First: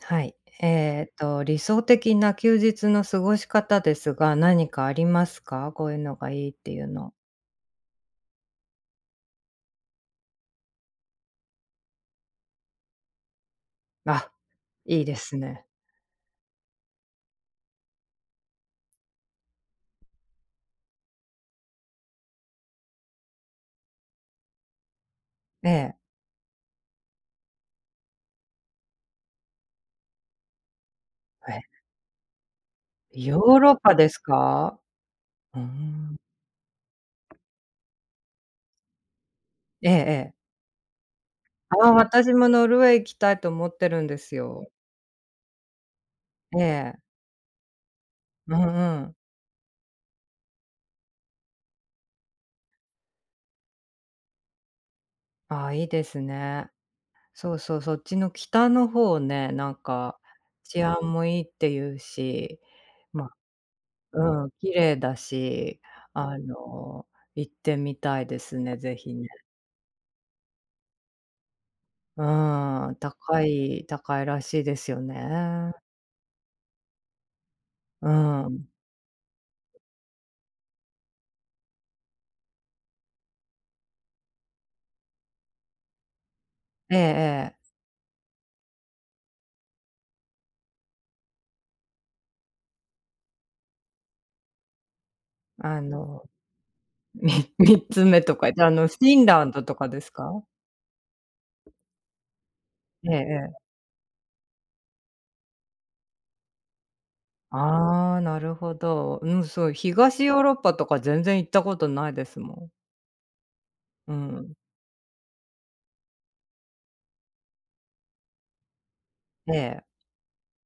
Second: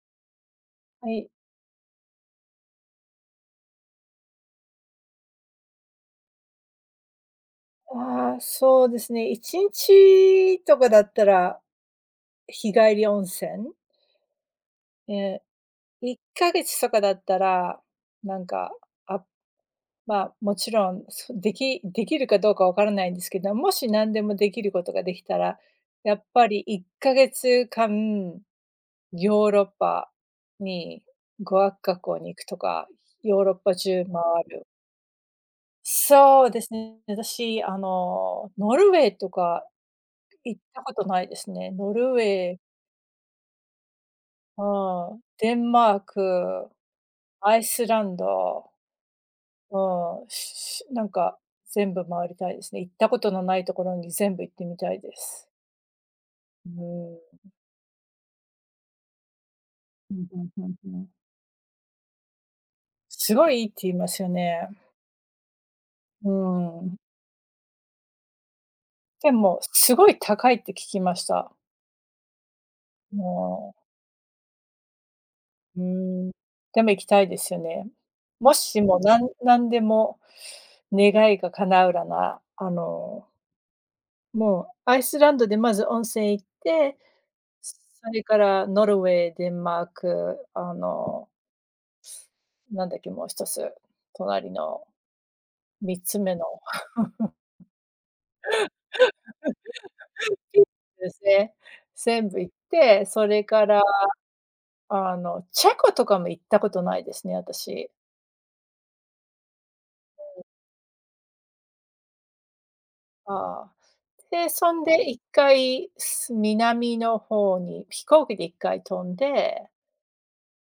はい。はい。理想的な休日の過ごし方ですが、何かありますか？こういうのがいいっていうの。ああ、そうですね。1日とかだったら日帰り温泉。あ、いいですえね。1ヶ月とかだったら、なんか、あ、まあ、もちろん、そできできるかどうかわからないんですけど、もし何でもできることができたら、ええ。やっぱり1ヶ月間、ヨーロッパに語え、学学校に行くとか、ヨヨーロッーロパッパ中で回する。か？うーん。そうですね。私、ノルウェーとかええええ。行ったことないですね。あノあ、ルウ私もェー、ノルウェー行きたいと思ってるんですよ。うん、デンマーえク、え。アイスランうんド、うん。うん、なんか全部回りたいですね。行ったことのないところに全部行ってみたいです。ああ、いいですうね。ん。そうそう、そっちの北の方ね、なんうかん、うんうん治う安ん。もいいっていうし、ま、すごいいいって言いますようん、ね。綺麗だし、うあん。の、行ってみたいですね、ぜひね。でも、すごい高いって聞きました。うーん、う高ん。い高いらしいですよね。うーん、でも行きたいですよね。うもん。しも、なんでも願いが叶うらな、もうアイスランドでまず温泉行っえて、えええ。それからノルウェー、デンマーク、なんだっけ、もう一つ、隣のあ3つの、目の み3 つ目とか言って、フィンランドとかですか？ですね、全部行って、ええそれえかえ。ら、チェコとかも行ったことないですね、私。ああ、なるほど。うん、そう、東ヨーロッパとか全然行ったことないですもん。ああ。うで、ん。そんで一回、南の方に飛行機で一回飛んえで、え。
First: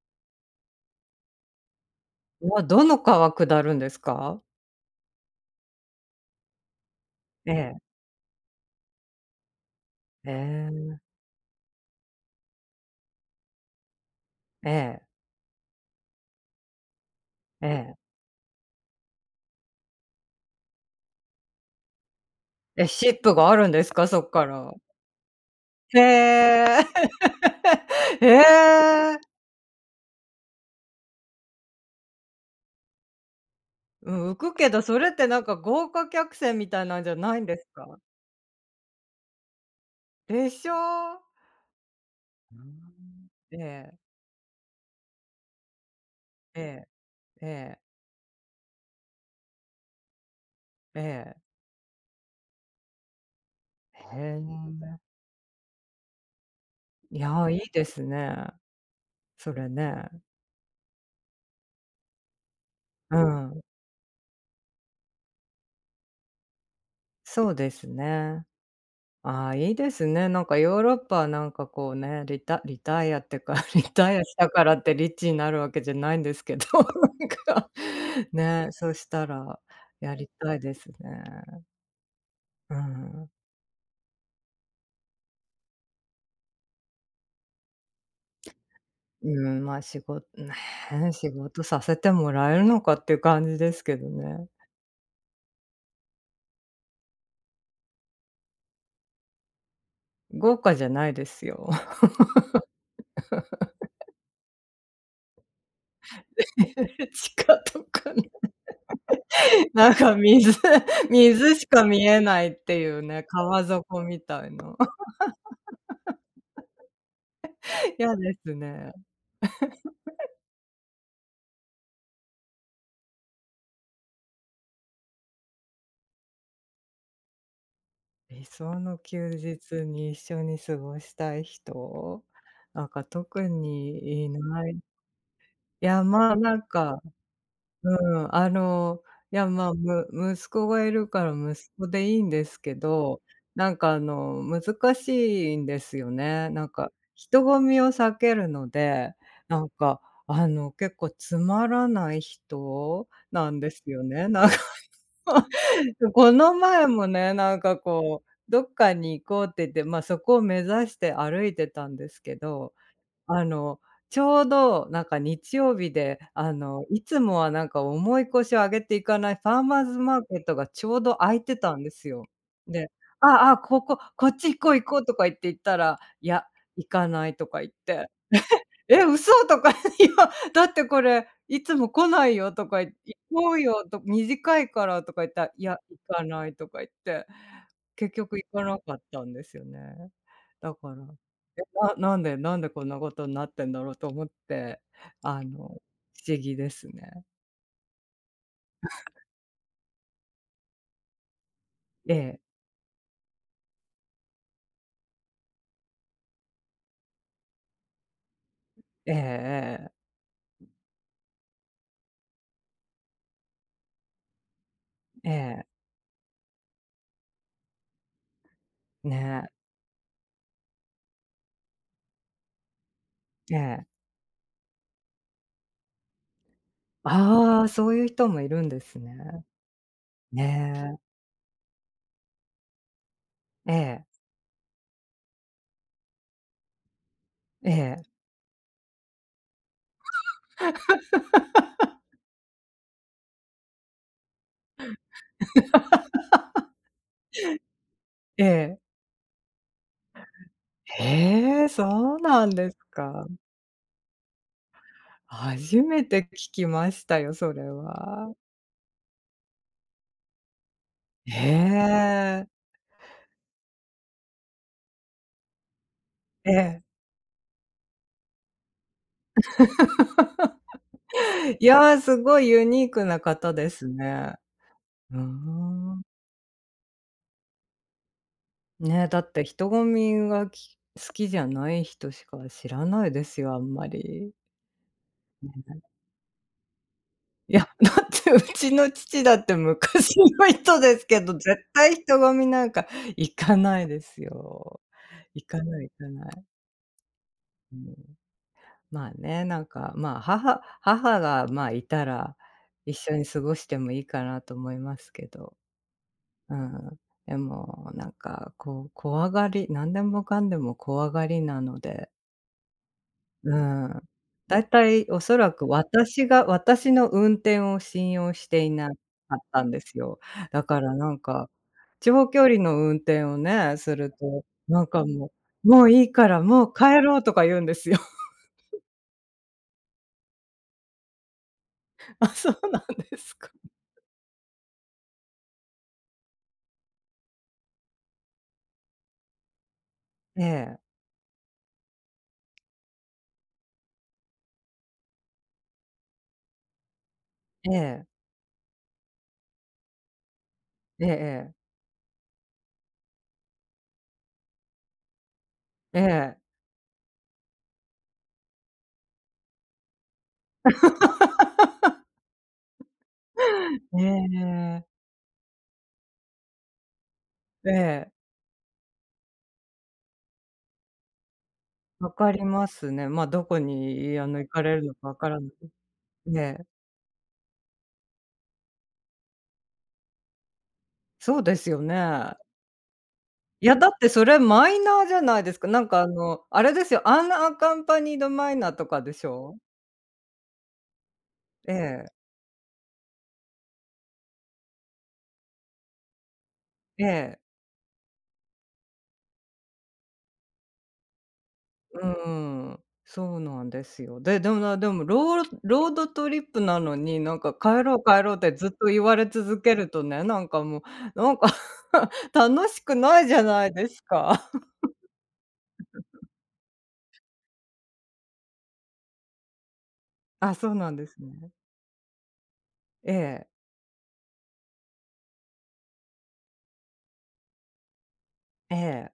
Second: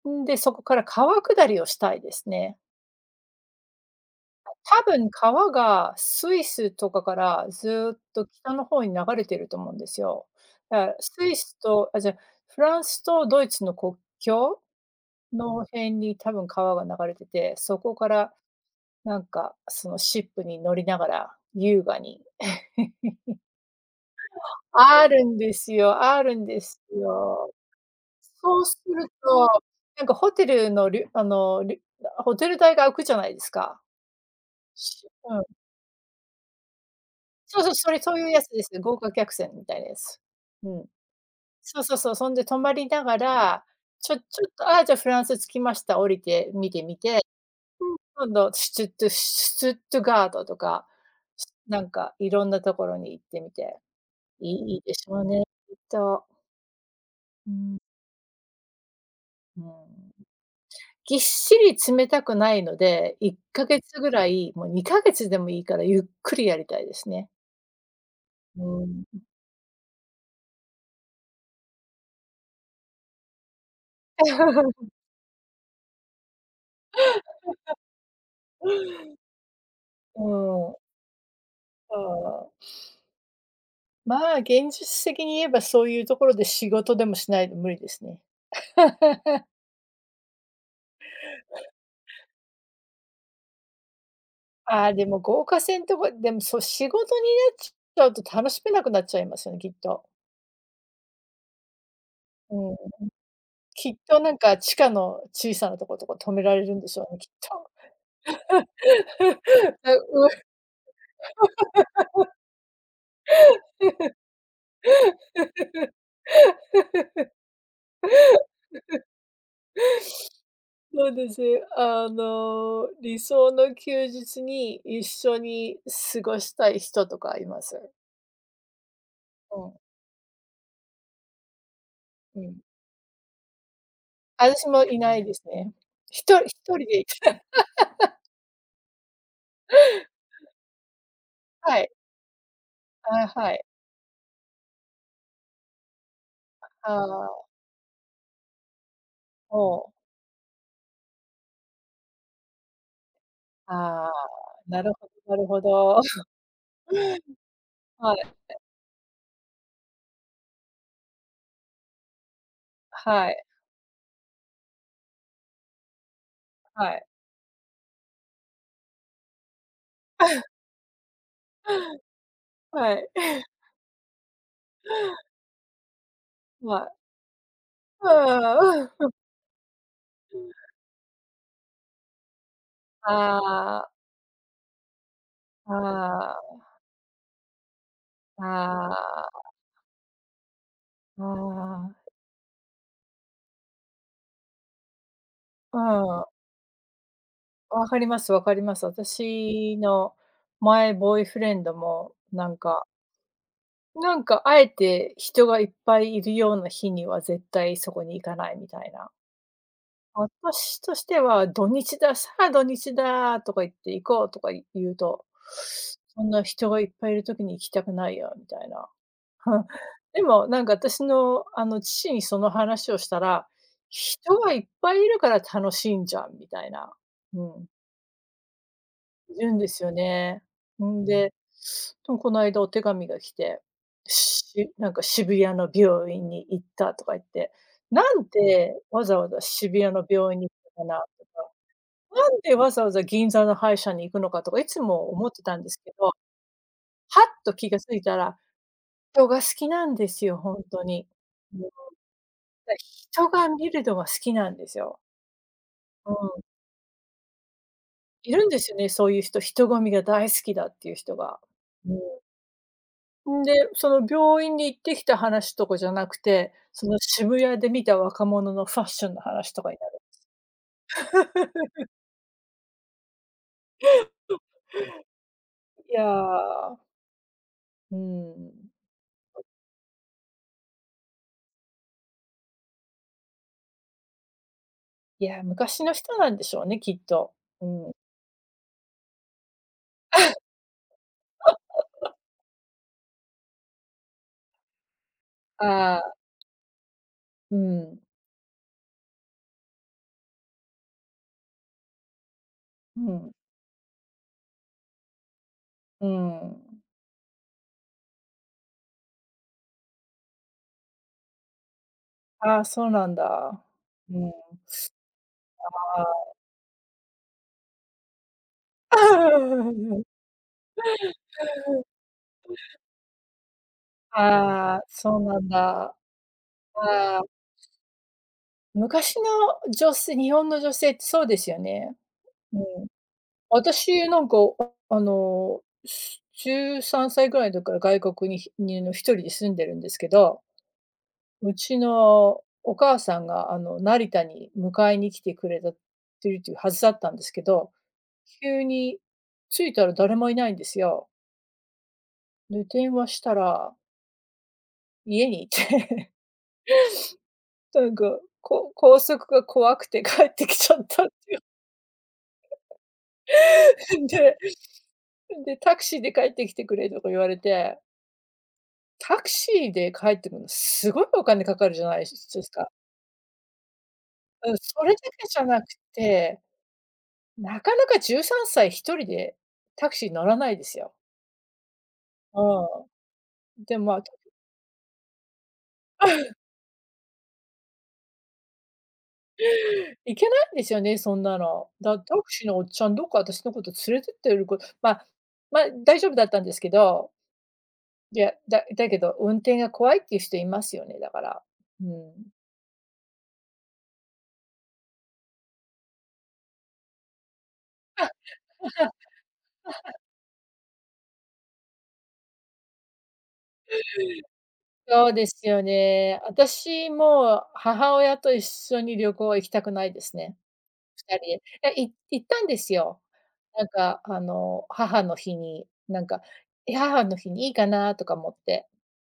んで、そこから川下りをしたいですね。わ、どの川下るんですか？多分川がスイスとかからええ。ずっと北の方に流れてると思うんですよ。えだからえ。スイスとフランスとドイツの国境ええ。の辺に多分川が流れてて、えそこかえ。らなんかそのシップに乗りながら優雅に え、シ ップがあるんですか？そっから。あるんですへよあるんでえ。すよ。えそうするえ。と、なんかホテルのりゅあの、りゅホテル代が浮くじゃないですか。うん、浮くけど、それってうなん。んか豪華客船みたいなんじゃないんでそうすそう、か？それ、そういうやつです。豪華客船みたいなやつ。でしうょ？ん。そうそうそう、そんでう泊ーまりながん。えら、え、ちょっと、ああ、じゃあフランス着きました、降りてえ見てえ、みて、ええ、うん、今度シュツットガートとか、ええ。なんかいろんなところに行ってみて、へえ。いいでしょうね、きっと。いや、ういいん、ですね、そうれね。ん。ぎっしり詰めたくないので、う1ん、か月ぐらい、もう2か月でもいいからゆっくりやりたいですね。そうですね。うん。ああ、いいですね。なんかヨーロッパはなんかこうね、リタイアってか、リタイアしたからっ てリッチになるわけじゃないんですけど、なんか、ね、そしたらやうりたいでん。すね。ああ、うん。まあ、現実的に言えばそういうところで仕事でもしないと無理ですね。う ん、まあ、仕事ね、仕事させてもらえるのかっていう感じですけどね。ああ、でも豪華船とか、でも、そう、仕事になっちゃうと楽しめなくなっちゃいますよね、きっと。豪華じゃないですよ。うん。きっとなんか地下の小さなとことか止められるんでしょう ね、きっ地下と。とかね。なん か水しか見えないっていうね、川底みたいな。嫌ですね。そうです。理想の休日に一緒に過ごしたい人とかいます？理想の休う日に一緒に過ごしたい人？ん、うん。なんか特にいあたしない。もいないですね。いや、まあ、なん1人か、で うん、いや、まあ、息子がいるから息は子い、でいいんですけど、はい。なんか難しいんですよね。なんかあ人あ、混みを避けるので、なんもう、か結構つまらない人なんであすよあ、ね、なんか。なるほどなるほど。この前もね、なんかはい、こう、どっかに行こうって言って、ま、あそこを目指して歩いてたんですけど、はい、あの、ちょうどなんか日曜日で、はいい。つもはなんか重い腰を上げていかないファーマーズマーケットがちょうど空いてたんですよ。で、はい。「ああ、ここ、こっち行こう行こう」とか言っ て行ったら、「いや、は行い。かない」とか言って。う「え、ん。嘘！」とか、「いや、だってこれいつも来ないよ」とか言行こうよ」あとあ、「短いから」とか言ったら、「いあや、行かない」あ、とか言って、結局行かなあかったんであ、すよね。だから、あえ、なあ、なんでなんでこんなことになってんだろうと思って、不うん。思議ですね。わかりますわかります。私の前ボーイフレンドも、ええ、なんかあえて人がいっぱいいるような日には絶対そこに行かないみたいな。ええ私としては土日だ、さあ土日だとか言って行こうとか言うと、ええ、ええ、そんな人がいっぱいいる時に行きたくないよみたいな。ね、でもなんか私のあの父にその話をしたら、ええ。人がいっぱいいるから楽しいんじゃんみたいな。うあん。あ、そういう人もいるんですいね。るんですよね。ねんで、でもこの間お手紙が来て、え、ええ、なんか渋谷の病院に行ったとか言って、えなえ、んん。でわざわざ渋谷の病院に行ったかな、なんでわざわざ銀座の歯医者に行くのかとかいつも思ってたんですけど、はっと気が付いたら、ええ。人が好きなんですよ、ほんとに。へもえ、う、そうなんですか。人が見るのが好きなんですよ。初めうてん。聞きましたよ、それいは。るんですよね、そういう人、人混みが大好きだっていう人が。うん。へえ。んで、その病院に行ってきた話とかじゃなくえて、え。その渋谷で見た若者のファッションの話とかになる。い や、すごいユニークな方ですね。うーいん。や、うん。ね、だって人混みが好きじゃない人しか知らないですよ、あんまり。いや、ね。昔の人なんでしょうね、きっと。いうや、だん。ってうちの父だって昔の人ですけど、絶対人混みなんか行かないですよ。行かない行あかあ、ない。ううん。ん、まあね、なんか、まあ、母が、まあ、いたら、一う緒にん、過ごしてもいいかなと思いますけど。ううん。ん。でも、なんか、こう、怖がり何でもかんでも怖がりなので、ああ、そうなんうだ。ん。うん。あだいたいおそらくあ。私の運転を信用していなかったんです よ。だからなんか、長距離の運転をね、するあと、あ、なんかそうもなんだ。う「もういいから、もう帰あろあ、う」とか言うんですよ。昔の女性日本の女性ってそうですよね。あ、そううん。なんですか。私、なんか、13歳ぐらいの時から外国にひに、の、一人で住んでるんですけど、ええ。うちのお母さんが、成田に迎えに来てくれたてるっていうはずだったんですけど、ええ、急に着いたら誰もいないんですえよ。えええ、で、電話したら家にいえて、え。なんか、高速が怖くて帰ってきちゃったって。え えでええ。で、タクシーで帰ってきてくれとか言われえてえええタクシーで帰ってくるの、すごいお金かかるじゃないで分かりすまか。すね。ま、どこに、行うん、かれそるれのだか分けかじらゃない。なくえて、え、なかなか13歳一人でタクシー乗らないですよ。そうですよね。うん。いや、で、だっまあ、てそれマイナーじゃないですか。なんか、あれですよ、アンアカンパニードマイナーとかでしょ？行けないんですよね、そんなの。えタえ、クシーのおっちゃん、どっか私のこと連れてってるまあ、大丈夫だったんですけえど、え。いや、だけど運転が怖いっていう人いますよね、だから。ううん。ん、そうなんですよ。で、でもなでもロードトリップなのに、なんか帰ろう帰ろうってずっと言われ続けるとね、なんかもう、なんか 楽しくないじゃないですか。そうですよね。私も母親と一緒に旅行は行きたくないですね。あ、そうなんで2す人ね。で。え、行ったんですよ。ええ、なんか母の日に、なんか、母の日にいいかなとか思って、ええ。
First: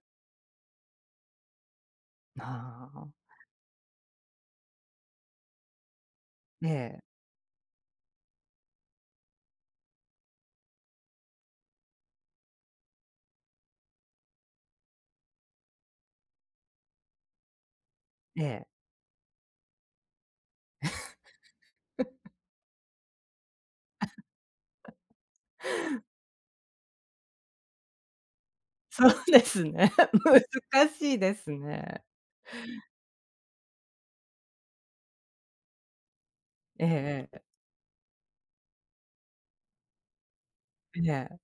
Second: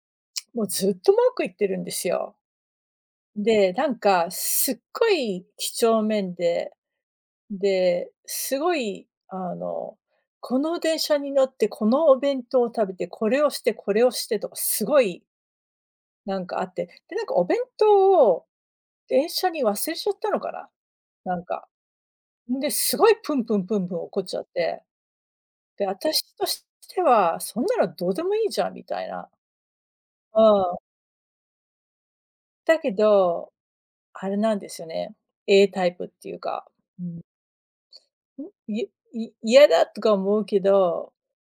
もうずっと文句言ってるんですよ。ああ、で、なんかすっごい几帳面えで、え、で、すごいこの電車に乗ってこのお弁当を食べて、これをしてこれをしてとかすごいなんかあって、で、なんかお弁当えをえ。電車に忘れちゃったのかな、なんか。んで、すごいプンプンプンプン怒っちゃって。で、私としては、そんなのどうでもいいじゃんみ たいそうな。ですね。う ん。難しいですね。だけど、あれなんですよね、A タイプっていうか、うん、えええい嫌だとか思うけえ、ど、ええ。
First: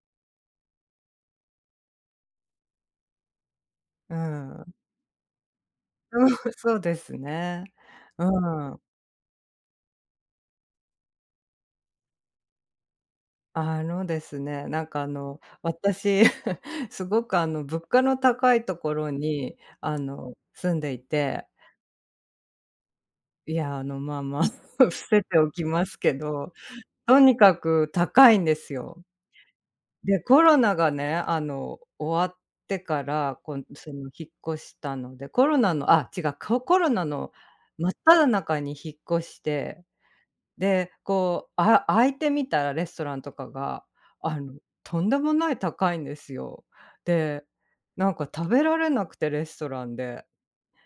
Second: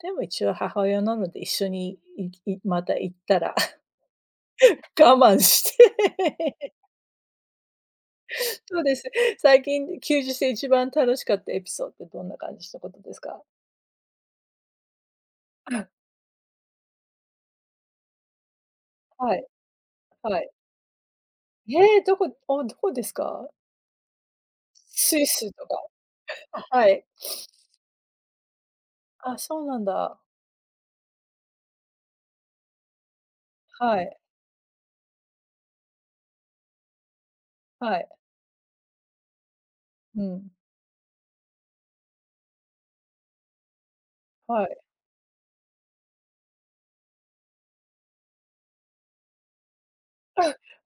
でも一応母親なので一緒にまた行ったら うん。我慢しうん、て そうですね。う そん。うです。最近休日で一番楽しかったエピソードってどんな感じのことですか？あのですね、なんかあ 私、すごく物価の高いところ はい、に、はい。住んでいて、どこですか？いや、まあまあ、伏スせイておスときか。ますけど、はい。とにかく高いんですよ。あ、そうなんだ。で、コロナがね、終わってから、そはの、い、引っ越したので、コロナの、あ、違う、コロナの真っはい、只中に引っ越して、うん、で、こう、開いてみたらレストランとかが、あの、はい。とんでもない高いんですよ。で、なんか食べられなくて、レストランで。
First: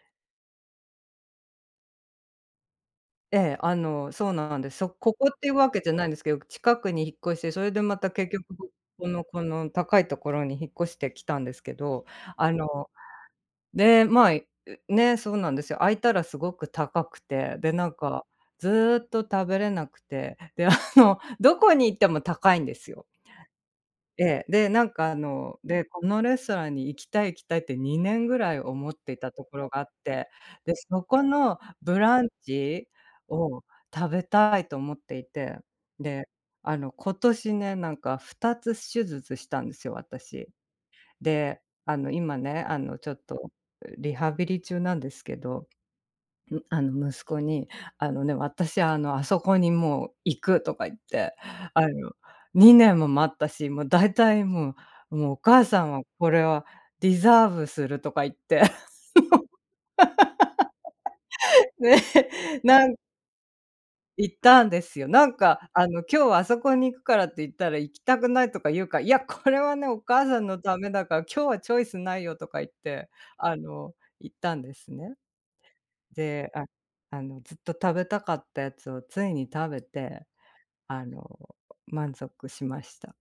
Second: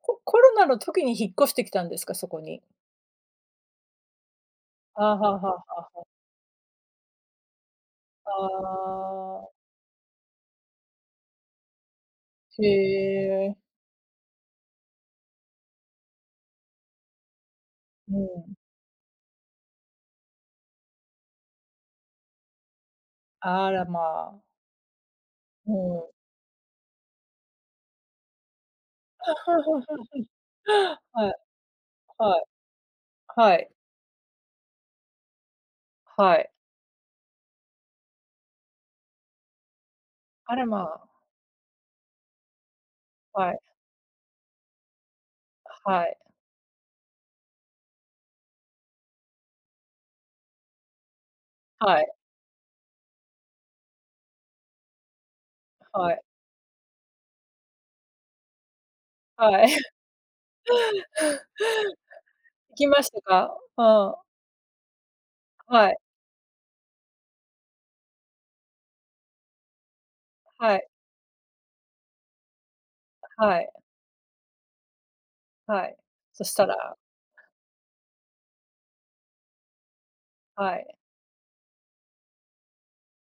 コロナの時に引っ越してきたんですか？そこに。ええ、そうなんです。そあこあ、こはあっていうはわけじあ。ゃないんですけど、近くに引っ越して、それでまた結あ局、このこあ、の高いところに引っ越してきたんですけど、あへの、え、で、まあ、ね、そうなんですよ。開いたらすごく高くて、で、なんうかん。ずっと食べれなくて、で、どこに行っても高いんですよ。あらまえあ、え、で、なんかうで、このん。レストランに行きたい行きたいって2年ぐらい思っていたところがあっ て、で、そこはいのブランはいチはをい食べたいと思っていて、で、はい。今年ね、なんか2つ手術したんですよ、私。あらまあ、で、今ね、ちょっとはいリハビリ中なんですけど、はいん、息子に、あのね、「私、あの、あそこにもう行く」とか言って、あはいの、2年も待ったし、もう大体もう、お母さんははいこれはリザーブするとか言って はい。ね、行きなんましたか？うん。行ったんですよ。なんか、はい「今日はあそこに行くから」って言ったら、行きたくないとか言うから、「いや、これはね、お母さんのはたいめだから、今日はチョイスないよ」とか言って、あはいの、行ったんですね。はい。そで、しあたらあの、ずっと食べたかったやつをついに食べて、はい。あの、満足しました。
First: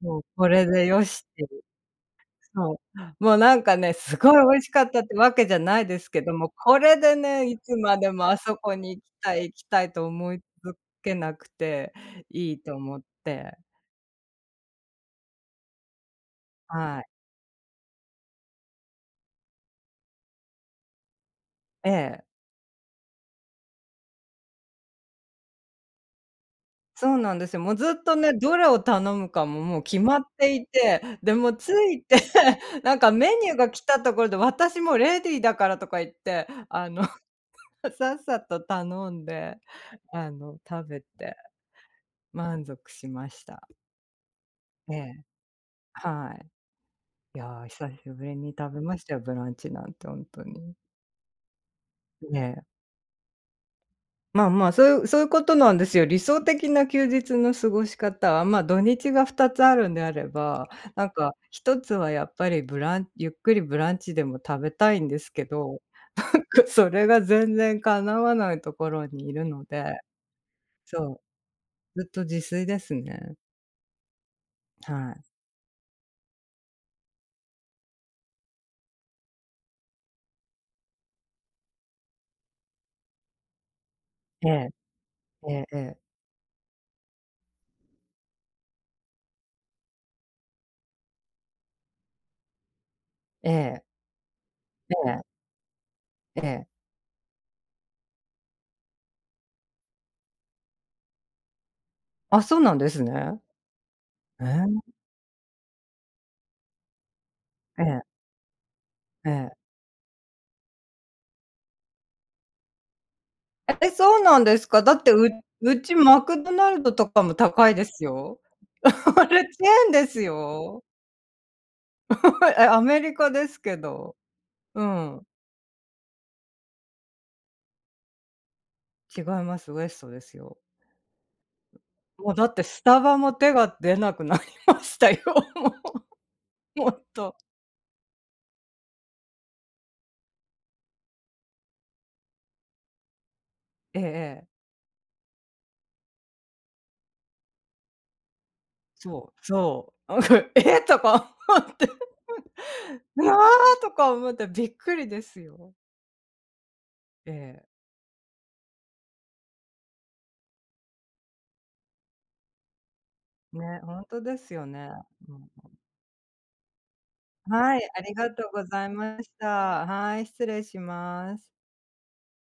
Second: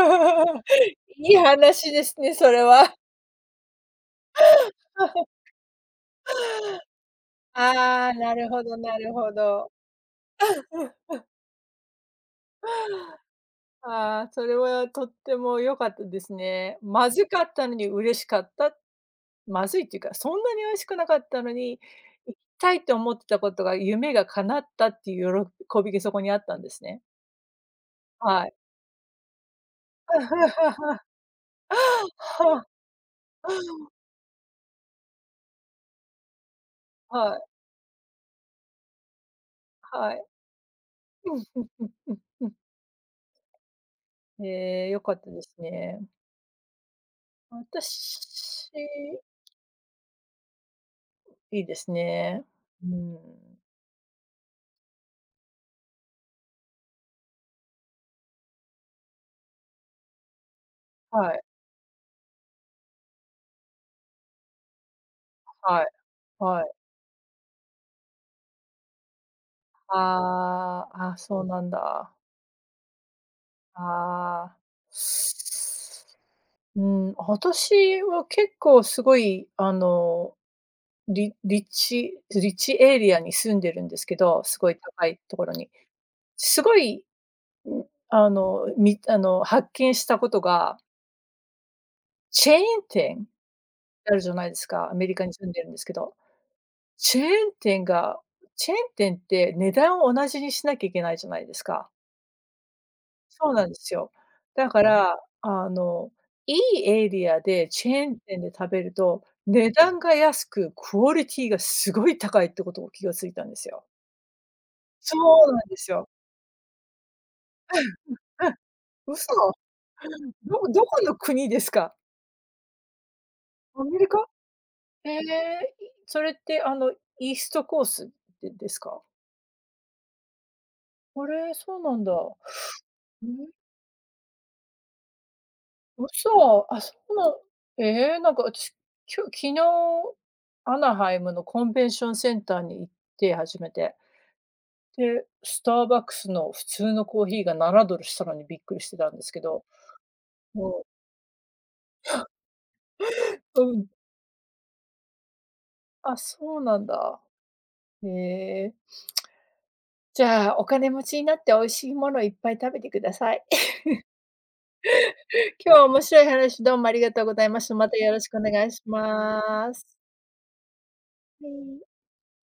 もうこれ でよしいっいていう、話ですね、それそう。は。もうなんかね、すごい美味しかったってわ けじゃないですけども、これでね、いつまあであ、もなあるそほこどなに行きるほたい行きど。たいと思い続けなくていいと思って、ああ、それはとっても良かったですね。はい。まずかったのに嬉しかった、まずいっていうか、そんなに美味しくなかったのに、ええ、行きたいと思ってたことが夢が叶ったっていう喜びがそこにあったんですね。そうなんですよ。もうずっとね、はい。どれを頼むかももう決まってい て、で、もう着いて、なんかメニューが来たところで、私もレディーだからとか言って、はいさっさと頼んで、はい。食べて うんうんうんうんうん。満足しました。ええ、え良かっえ、たですね。はい。いや、久しぶりに食べました私よ、ブランチなんてほんとに。いいですえね。え。うん。まあまあ、そういうことなんですよ。理想的な休日の過ごし方は、ま、土日が2つあるんであれば、なんはかい1つはやっぱりブランゆっくりブランチでも食べたいんですけど、はいなんはかい。それが全然叶わないところにいるので、ああ、そそうなんう、ずっだ。と自炊ですね。ああ。はい。うん、私は結構すごい、立地エリアに住んでるんですけど、えすごえ。い高いところええに。ええ。すごい、ん、あの、発見したことが、チェーン店ええあるじゃないですか、アメリえカに住んでるんですけど。えええ。チェーン店がチェーン店って値段を同じにしなきゃいけないじゃないですか。あ、そうなんですね。そうなんですよ。えだかえ。ら、あの、いいエリアでえチえェーン店で食べると、ええ。値段が安くクオリティがすごい高いってことを気が付いたんですよ。え、そうなんですか？だってそううなんでうすちよ。マクドナルドとかも高いですよ。うん、あ嘘。れ、チェーンです どよ。どこの国ですか？え、アメリカですけアメリど。カ？うえん。え、それってあのイーストコースでですか？違います、ウエストですよ。あれ、そうなんだ。もうだってスタバふもん。手が出なくなりましたよ。嘘。もう、そほんんなと。ええ、なんか私、昨日、アナハイムのコンベンションセンターに行って、初めて。ええええ。で、スターバックスの普通のコーヒーが $7 したのにびっくりしてたんですそけうど、そう。なんか、えもえうとか思って、うわうあん。とか思ってびっくりですよ。あ、そうなんだ。ええ。へえ。じゃあ、お金持ちになって美味しいものをいっぱい食べてください。ね、ほんとですよね。うん。今日は面白い話どうもありがとうございました。はまい、たあよりろしがくおとうご願いしざいまします。た。はい、失礼しまはす。い。